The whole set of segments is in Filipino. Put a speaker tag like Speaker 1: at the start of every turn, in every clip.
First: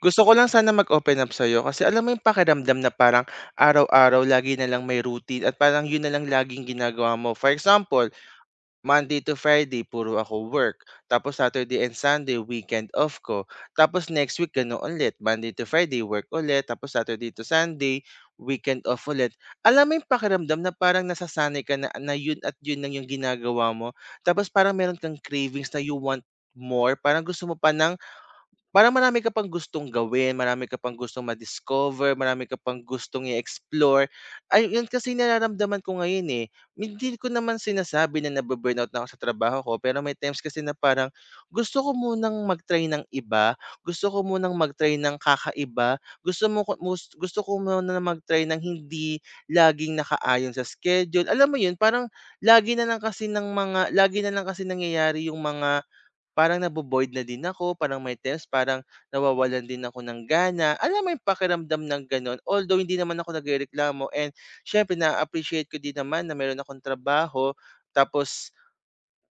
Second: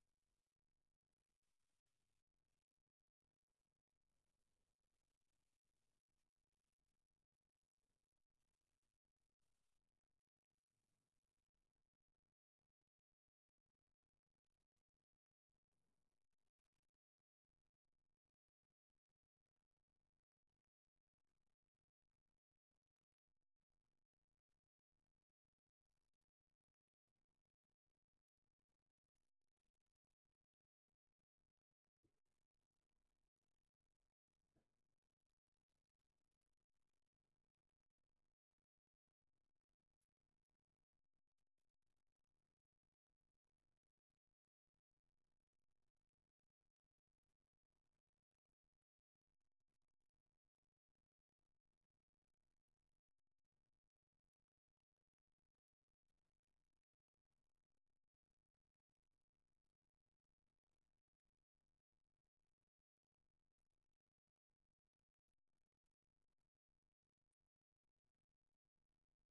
Speaker 1: Gusto ko lang sana mag-open up sa'yo kasi alam mo yung pakiramdam na parang araw-araw lagi na lang may routine at parang yun na lang laging ginagawa mo. For example, Monday to Friday, puro ako work. Tapos Saturday and Sunday, weekend off ko. Tapos next week, gano'n ulit. Monday to Friday, work ulit. Tapos Saturday to Sunday, weekend off ulit. Alam mo yung pakiramdam na parang nasasanay ka na, na yun at yun lang yung ginagawa mo. Tapos parang meron kang cravings na you want more. Parang gusto mo pa ng Parang marami ka pang gustong gawin, marami ka pang gustong ma-discover, marami ka pang gustong i-explore. Ay, yun kasi nararamdaman ko ngayon, eh. Hindi ko naman sinasabi na nabu-burnout na ako sa trabaho ko, pero may times kasi na parang gusto ko munang mag-try ng iba, gusto ko munang mag-try ng kakaiba, gusto ko muna mag-try ng hindi laging nakaayon sa schedule. Alam mo yun, parang lagi na lang kasi nangyayari yung mga. Parang nabo na din ako, parang may times parang nawawalan din ako ng gana. Alam mo yung pakiramdam ng gano'n? Although hindi naman ako nagrereklamo, and siyempre na-appreciate ko din naman na meron akong trabaho. Tapos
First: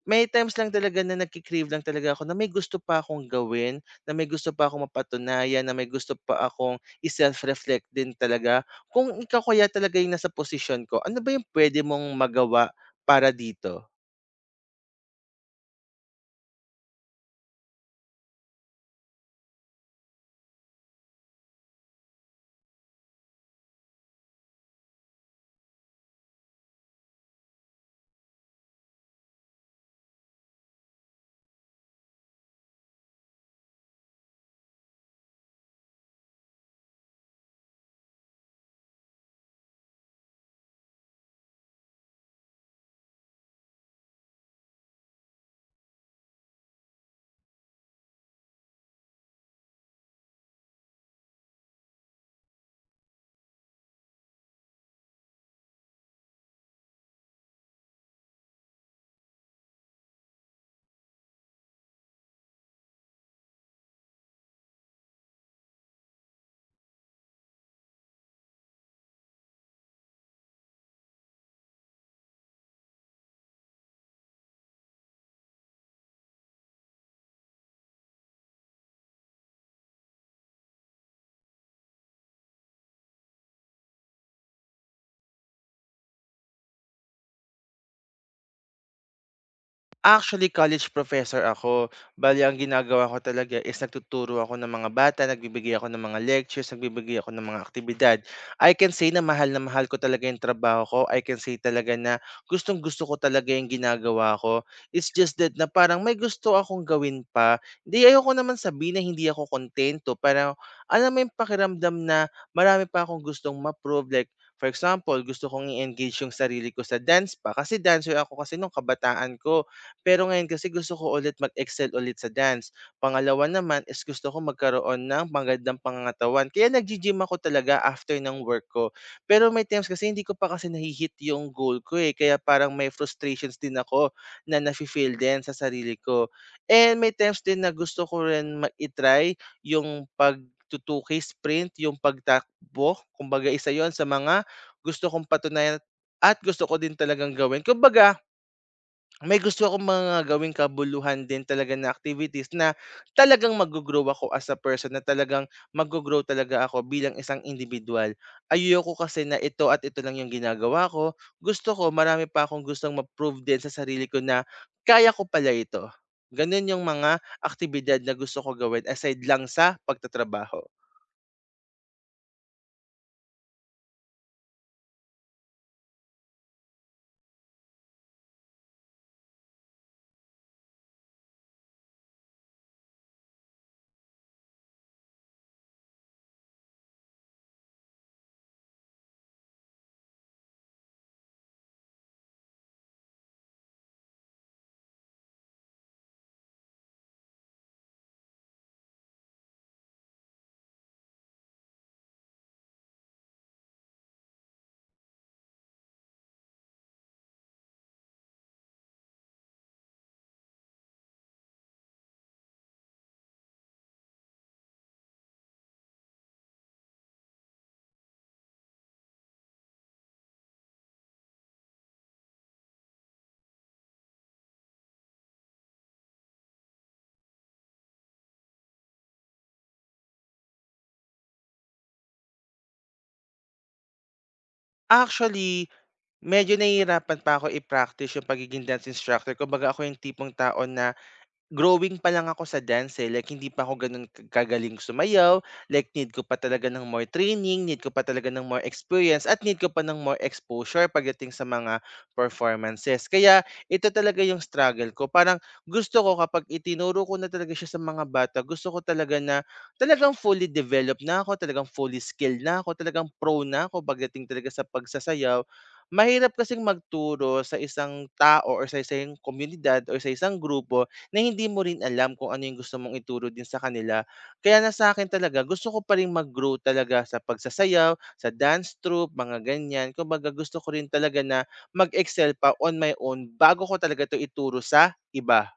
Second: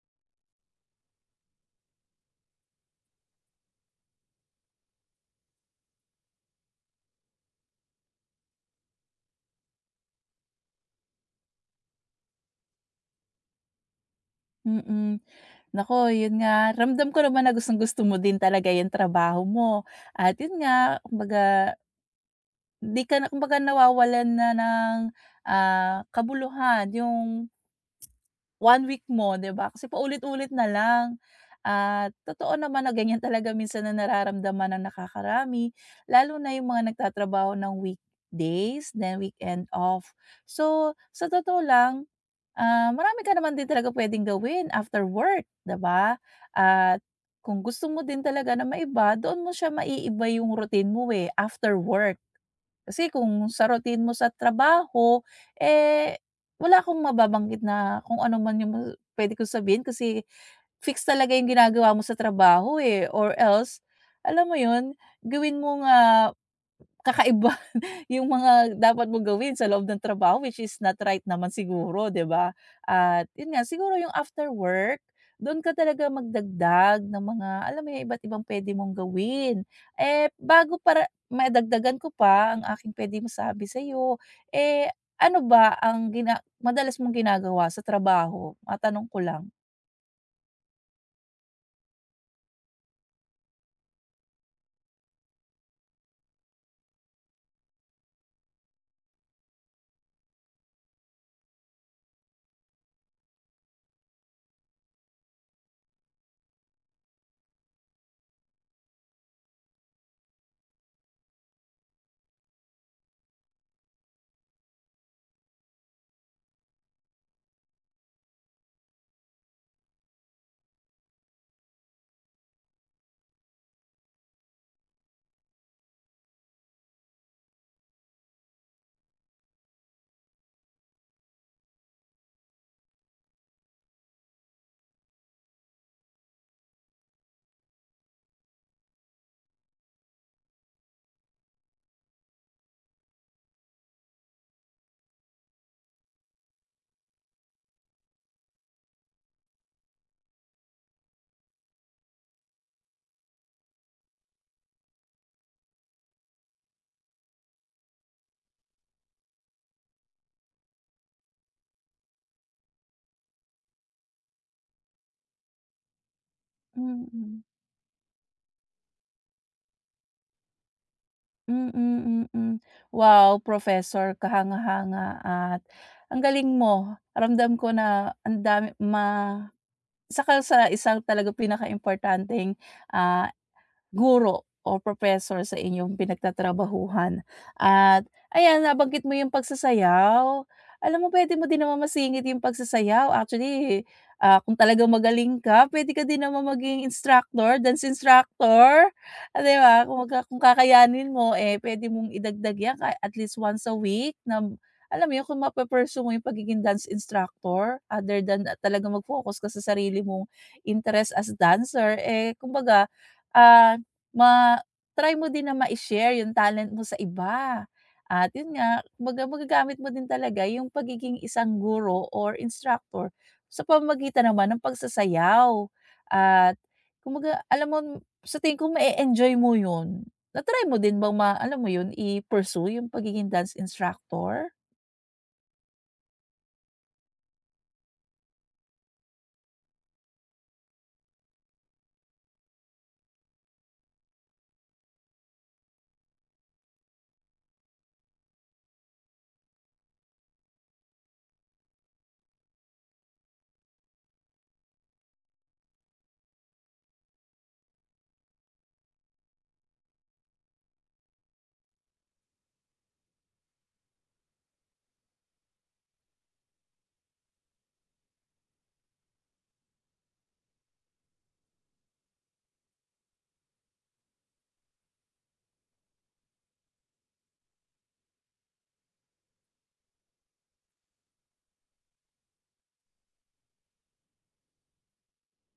Speaker 1: may times lang talaga na nagki-crave lang talaga ako na may gusto pa akong gawin, na may gusto pa akong mapatunayan, na may gusto pa akong i-self-reflect din talaga. Kung ikaw kaya talaga yung nasa posisyon ko, ano ba yung pwede mong magawa para dito?
Speaker 2: Mm. Naku, yun nga, ramdam ko naman na gustong-gusto mo din talaga yung trabaho mo at yun nga, kumbaga hindi ka na kumbaga nawawalan na ng kabuluhan yung one week mo, 'di ba? Kasi paulit-ulit na lang at totoo naman na ganyan talaga minsan na nararamdaman ng nakakarami lalo na yung mga nagtatrabaho ng weekdays, then weekend off. So, sa totoo lang. Ah, marami ka naman din talaga puwedeng gawin after work, 'di ba? At kung gusto mo din talaga na maiba, doon mo siya maiiba yung routine mo, eh, after work. Kasi kung sa routine mo sa trabaho, eh, wala akong mababanggit na kung ano man yung puwede kong sabihin kasi fix talaga yung ginagawa mo sa trabaho, eh, or else, alam mo yun, gawin mong kakaiba. Yung mga dapat mong gawin sa loob ng trabaho which is not right naman siguro, 'di ba? At yun nga, siguro yung after work, do'n ka talaga magdagdag ng mga alam mo yung iba't ibang puwede mong gawin. Eh, bago para madagdagan ko pa ang aking puwedeng masabi sa'yo, eh, ano ba ang madalas mong ginagawa sa trabaho? Matanong ko lang.
Speaker 1: Actually, college professor ako. Bali ang ginagawa ko talaga is nagtuturo ako ng mga bata, nagbibigay ako ng mga lectures, nagbibigay ako ng mga aktibidad. I can say na mahal ko talaga yung trabaho ko. I can say talaga na gustong-gusto ko talaga yung ginagawa ko. It's just that na parang may gusto akong gawin pa. Hindi, ayoko naman sabihin na hindi ako kontento. Parang, alam mo yung pakiramdam na marami pa akong gustong ma-prove. Like, for example, gusto kong i-engage yung sarili ko sa dance pa. Kasi dancer ako kasi nung kabataan ko, pero ngayon kasi gusto ko ulit mag-excel ulit sa dance. Pangalawa naman is gusto ko magkaroon ng magandang pangangatawan. Kaya naggi-gym ako talaga after ng work ko. Pero may times kasi hindi ko pa kasi nahi yung goal ko, eh. Kaya parang may frustrations din ako na nafi-feel din sa sarili ko. And may times din na gusto ko rin mai-try yung pag 2K sprint, yung pagtakbo. Kumbaga isa yon sa mga gusto kong patunayan at gusto ko din talagang gawin. Kumbaga may gusto akong mga gawing kabuluhan din talaga na activities na talagang maggo-grow ako as a person, na talagang maggo-grow talaga ako bilang isang indibidwal. Ayoko kasi na ito at ito lang yung ginagawa ko. Gusto ko marami pa akong gustong ma-prove din sa sarili ko na kaya ko pala ito. Ganun yung
Speaker 2: Mm.
Speaker 1: mga
Speaker 2: Mm.
Speaker 1: aktibidad na gusto ko gawin aside lang sa pagtatrabaho.
Speaker 2: Mm, mm. Wow, professor, kahanga-hanga at ang galing mo. Ramdam ko na ang dami saka sa isang talagang pinakaimportanteng, ah guro o professor sa inyong pinagtatrabahuhan. At ayan, nabanggit mo yung pagsasayaw. Alam mo, puwede mo din naman masingit yung pagsasayaw. Actually, kung talagang magaling ka, puwede ka din naman maging instructor, dance instructor, 'di ba? Kumbaga kung kakayanin mo, eh, puwede mong idagdag 'yan ka at least once a week na alam mo 'yun, kung mape mo yung pagiging dance instructor other than talagang mag-focus ka sa sarili mong interest as dancer, eh, kumbaga, ah Ma try mo din na ma share yung talent mo sa iba at yun nga, kumbaga magagamit mo din talaga yung pagiging isang guro or instructor sa pamamagitan naman ng pagsasayaw at kumbaga alam mo sa tingin ko ma enjoy mo yun. Na-try mo din bang alam mo yun, i-pursue yung pagiging dance instructor?
Speaker 1: Actually, medyo nahihirapan pa ako i-practice yung pagiging dance instructor. Kumbaga ako yung tipong tao na growing pa lang ako sa dance, eh, like hindi pa ako gano'n ka kagaling sumayaw, like need ko pa talaga ng more training, need ko pa talaga ng more experience, at need ko pa ng more exposure pagdating sa mga performances. Kaya ito talaga yung struggle ko, parang gusto ko kapag itinuro ko na talaga siya sa mga bata, gusto ko talaga na talagang fully developed na ako, talagang fully skilled na ako, talagang pro na ako pagdating talaga sa pagsasayaw. Mahirap kasing magturo sa isang tao or sa isang komunidad or sa isang grupo na hindi mo rin alam kung ano yung gusto mong ituro din sa kanila. Kaya na sa akin talaga gusto ko pa rin mag-grow talaga sa pagsasayaw, sa dance troupe, mga ganyan. Kumbaga gusto ko rin talaga na mag-excel pa on my own bago ko talaga 'to ituro sa iba.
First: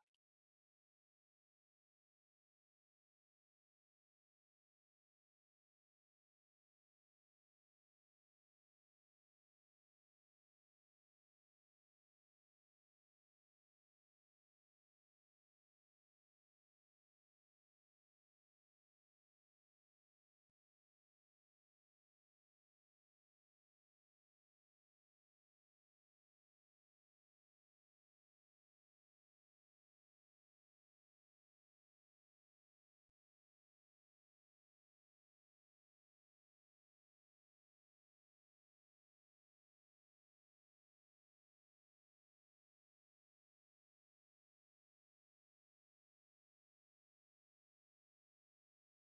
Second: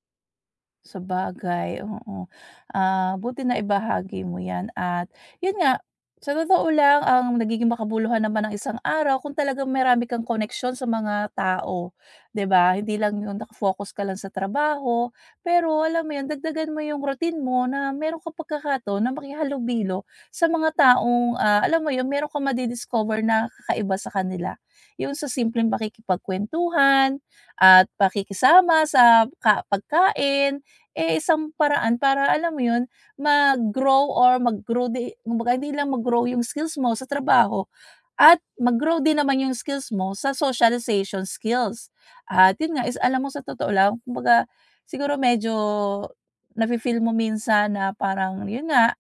Speaker 2: Sabagay, oo. Ah, buti na ibahagi mo 'yan at 'yun nga, sa totoo lang ang nagiging makabuluhan naman ng isang araw kung talagang marami kang koneksyon sa mga tao, 'di ba? Hindi lang 'yung naka-focus ka lang sa trabaho, pero alam mo 'yun, dagdagan mo 'yung routine mo na meron kang pagkakataon na makihalubilo sa mga taong alam mo 'yun, meron kang madi-discover na kakaiba sa kanila. 'Yung sa simpleng pakikipagkuwentuhan at pakikisama sa pagkain, eh, isang paraan para alam mo yun, mag-grow or mag-grow di kumbaga hindi lang mag-grow yung skills mo sa trabaho at mag-grow din naman yung skills mo sa socialization skills. At yun nga is alam mo sa totoo lang kumbaga siguro medyo nafi-feel mo minsan na parang yun nga,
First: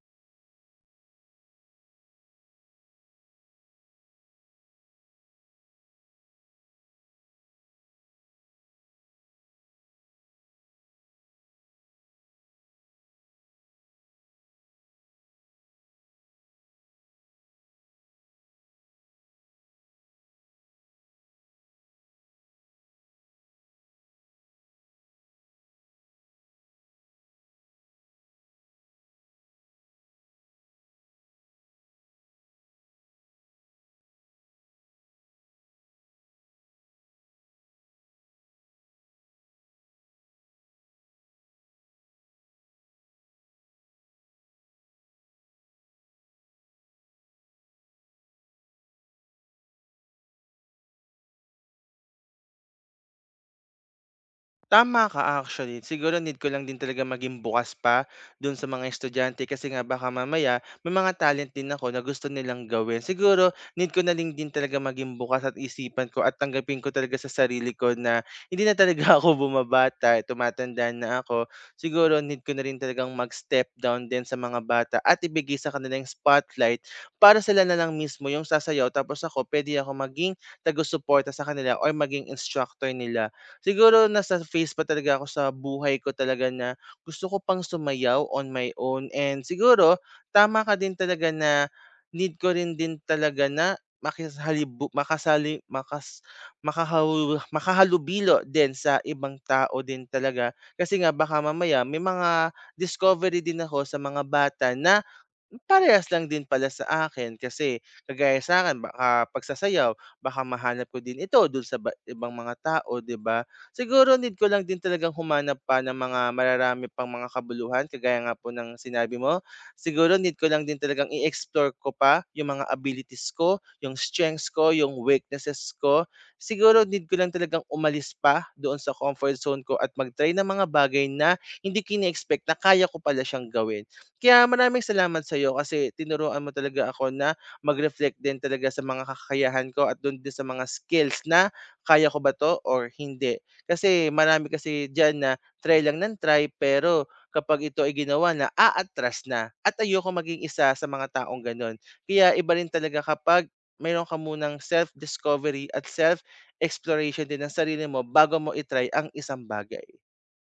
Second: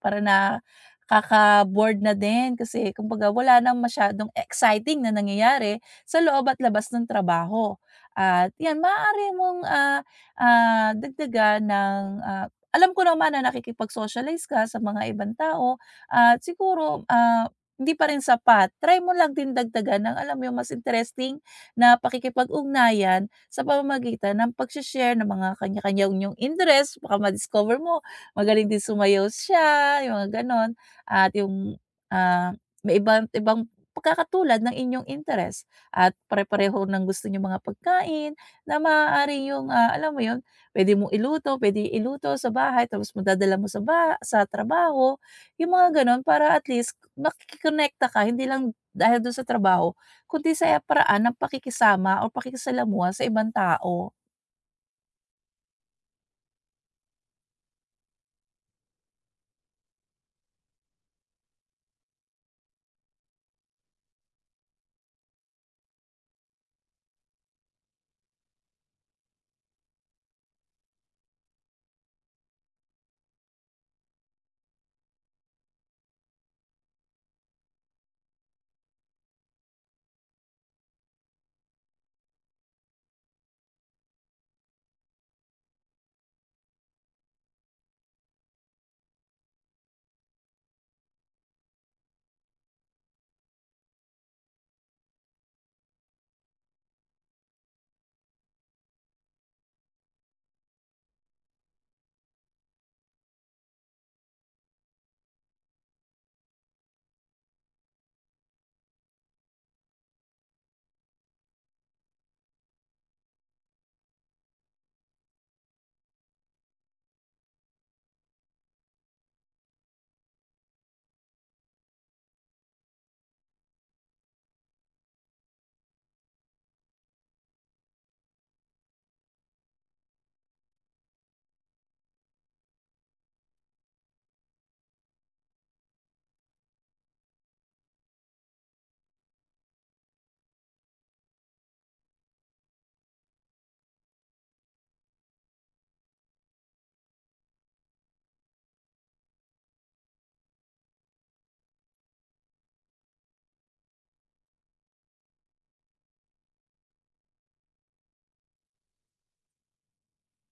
Speaker 2: para nakaka-bored na din kasi kumbaga wala ng masyadong exciting na nangyayari sa loob at labas ng trabaho. At 'yan, maaari mong dagdagan ng alam ko naman na nakikipag-socialize ka sa mga ibang tao at siguro, hindi pa rin sapat, try mo lang din dagdagan ng alam mo yung mas interesting na pakikipag-ugnayan sa pamamagitan ng pagse-share ng mga kanya-kanya yung interest. Baka ma-discover mo: magaling din sumayaw siya, yung mga gano'n at yung may ibang ibang pagkakatulad ng inyong interes at pare-pareho ng gusto niyong mga pagkain na maaari yung alam mo yun, pwede mong iluto, pwede iluto sa bahay tapos madadala mo sa sa trabaho, yung mga gano'n para at least makikikonekta ka hindi lang dahil dun sa trabaho kundi sa paraan ng pakikisama o pakikisalamuha sa ibang tao.
Speaker 1: Tama ka actually. Siguro need ko lang din talaga maging bukas pa dun sa mga estudyante kasi nga baka mamaya may mga talent din ako na gusto nilang gawin. Siguro need ko na lang din talaga maging bukas at isipan ko at tanggapin ko talaga sa sarili ko na hindi na talaga ako bumabata, tumatanda na ako. Siguro need ko na rin talagang mag-step down din sa mga bata at ibigay sa kanila yung spotlight para sila na lang mismo yung sasayaw, tapos ako pwede ako maging tago-suporta sa kanila or maging instructor nila. Siguro nasa phase pa talaga ako sa buhay ko talaga na gusto ko pang sumayaw on my own, and siguro tama ka din talaga na need ko rin din talaga na makisalibu makasali makas makahaw makahalubilo din sa ibang tao din talaga kasi nga baka mamaya may mga discovery din ako sa mga bata na parehas lang din pala sa akin kasi kagaya sa'kin baka pagsasayaw baka mahanap ko din ito dun sa ibang mga tao, 'di ba? Siguro need ko lang din talagang humanap pa ng mga mararami pang mga kabuluhan kagaya nga po ng sinabi mo. Siguro need ko lang din talagang i-explore ko pa yung mga abilities ko, yung strengths ko, yung weaknesses ko. Siguro need ko lang talagang umalis pa doon sa comfort zone ko at mag-try ng mga bagay na hindi kini expect na kaya ko pala siyang gawin. Kaya maraming salamat sa'yo kasi tinuruan mo talaga ako na mag-reflect din talaga sa mga kakayahan ko at do'n din sa mga skills na kaya ko ba 'to or hindi. Kasi marami kasi diyan na try lang ng try, pero kapag ito ay ginawa na, aatras na, at ayokong maging isa sa mga taong gano'n. Kaya iba rin talaga kapag mayro'n ka munang self-discovery at self-exploration din ng sarili mo bago mo itry ang isang bagay.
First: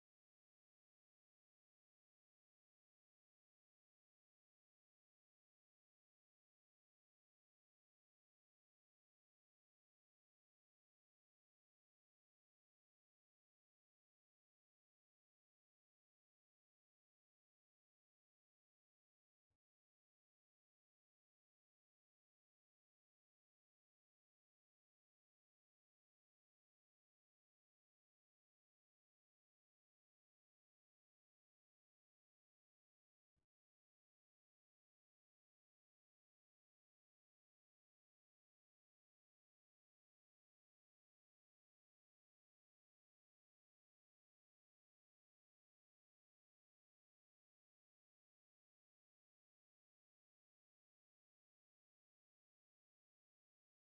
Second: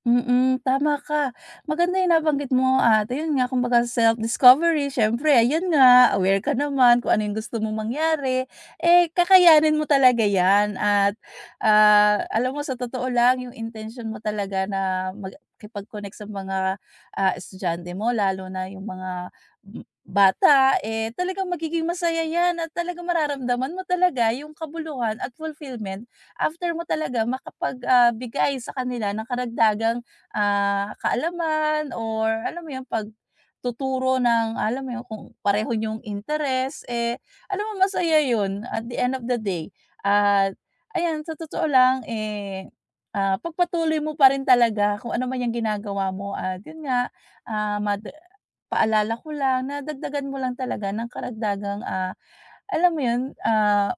Speaker 2: Mm, tama ka. Maganda yung nabanggit mo at ayun nga kumbaga self-discovery siyempre ayun nga, aware ka naman kung ano yung gusto mong mangyari, eh, kakayanin mo talaga yan at, alam mo sa totoo lang yung intention mo talaga na makipag-connect sa mga estudyante mo lalo na yung mga m bata, eh, talagang magiging masaya yan at talagang mararamdaman mo talaga yung kabuluhan at fulfillment after mo talaga makapagbigay sa kanila ng karagdagang kaalaman or alam mo yung pagtuturo ng alam mo yun, kung pareho yung interes, eh, alam mo masaya yun at the end of the day. At ayan, sa totoo lang, eh, pagpatuloy mo pa rin talaga kung ano man yang ginagawa mo at yun nga, ah, mad paalala ko lang na dagdagan mo lang talaga ng karagdagang alam mo yun, ah,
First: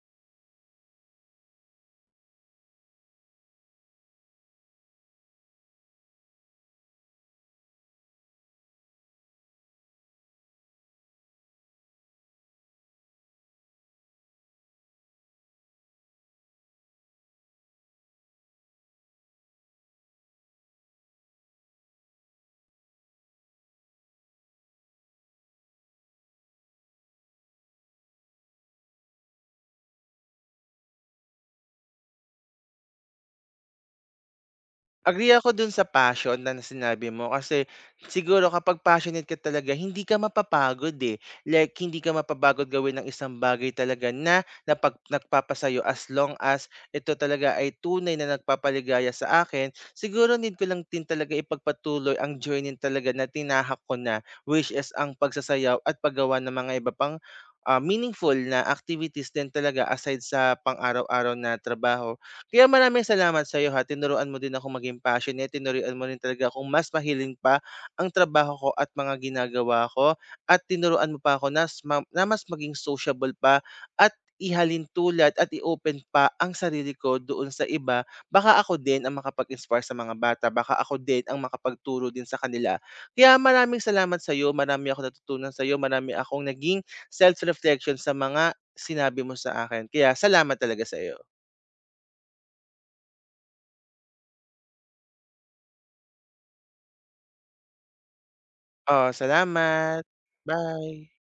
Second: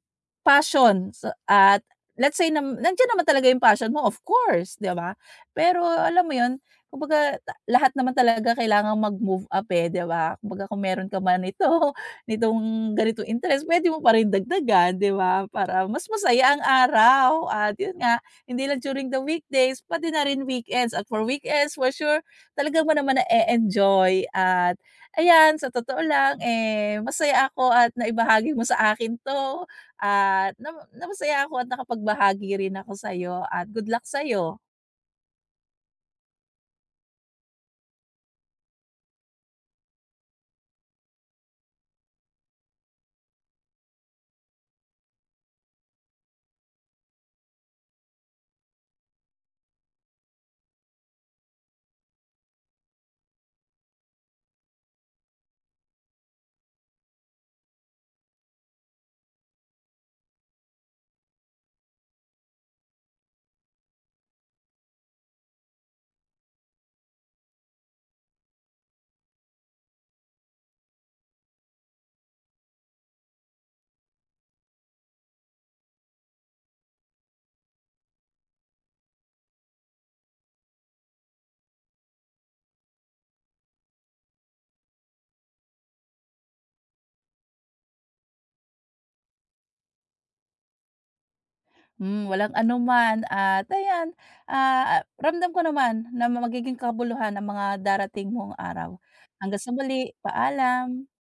Speaker 2: passion. So at let's say nandiyan naman talaga yung passion mo, of course, 'di ba? Pero alam mo yun, kumbaga ta lahat naman talaga kailangan mag-move up, eh, 'di ba? Kumbaga kung meron ka man nito nitong ganitong interest, puwede mo pa rin dagdagan, 'di ba? Para mas masaya ang araw at yun nga, hindi lang during the weekdays, pati na rin weekends at for weekends, for sure, talaga mo naman na enjoy at ayan, sa totoo lang, eh, masaya ako at naibahagi mo sa akin 'to at na na masaya ako at nakapagbahagi rin ako sa'yo at good luck sa'yo.
Speaker 1: Agree ako dun sa passion na sinabi mo, kasi siguro kapag passionate ka talaga hindi ka mapapagod, eh. Like hindi ka mapapagod gawin ng isang bagay talaga na nagpapasayo as long as ito talaga ay tunay na nagpapaligaya sa akin. Siguro need ko lang din talaga ipagpatuloy ang journey talaga na tinahak ko na, which is ang pagsasayaw at paggawa ng mga iba pang, meaningful na activities din talaga aside sa pang-araw-araw na trabaho. Kaya maraming salamat sa'yo ha, tinuruan mo din akong maging passionate, tinuruan mo rin talaga akong mas mahiling pa ang trabaho ko at mga ginagawa ko, at tinuruan mo pa ako nas ma na mas maging sociable pa at ihalin tulad at i-open pa ang sarili ko doon sa iba. Baka ako din ang makapag-inspire sa mga bata, baka ako din ang makapagturo din sa kanila. Kaya maraming salamat sa'yo, marami ako natutunan sa'yo, marami akong naging self-reflection sa mga sinabi mo sa akin. Kaya salamat talaga sa'yo.
Speaker 2: Hmm, walang anuman at ayan, ramdam ko naman na magiging kabuluhan ang mga darating mong araw.
Speaker 1: Oo,
Speaker 2: Hanggang sa
Speaker 1: salamat.
Speaker 2: muli, paalam.
Speaker 1: Bye.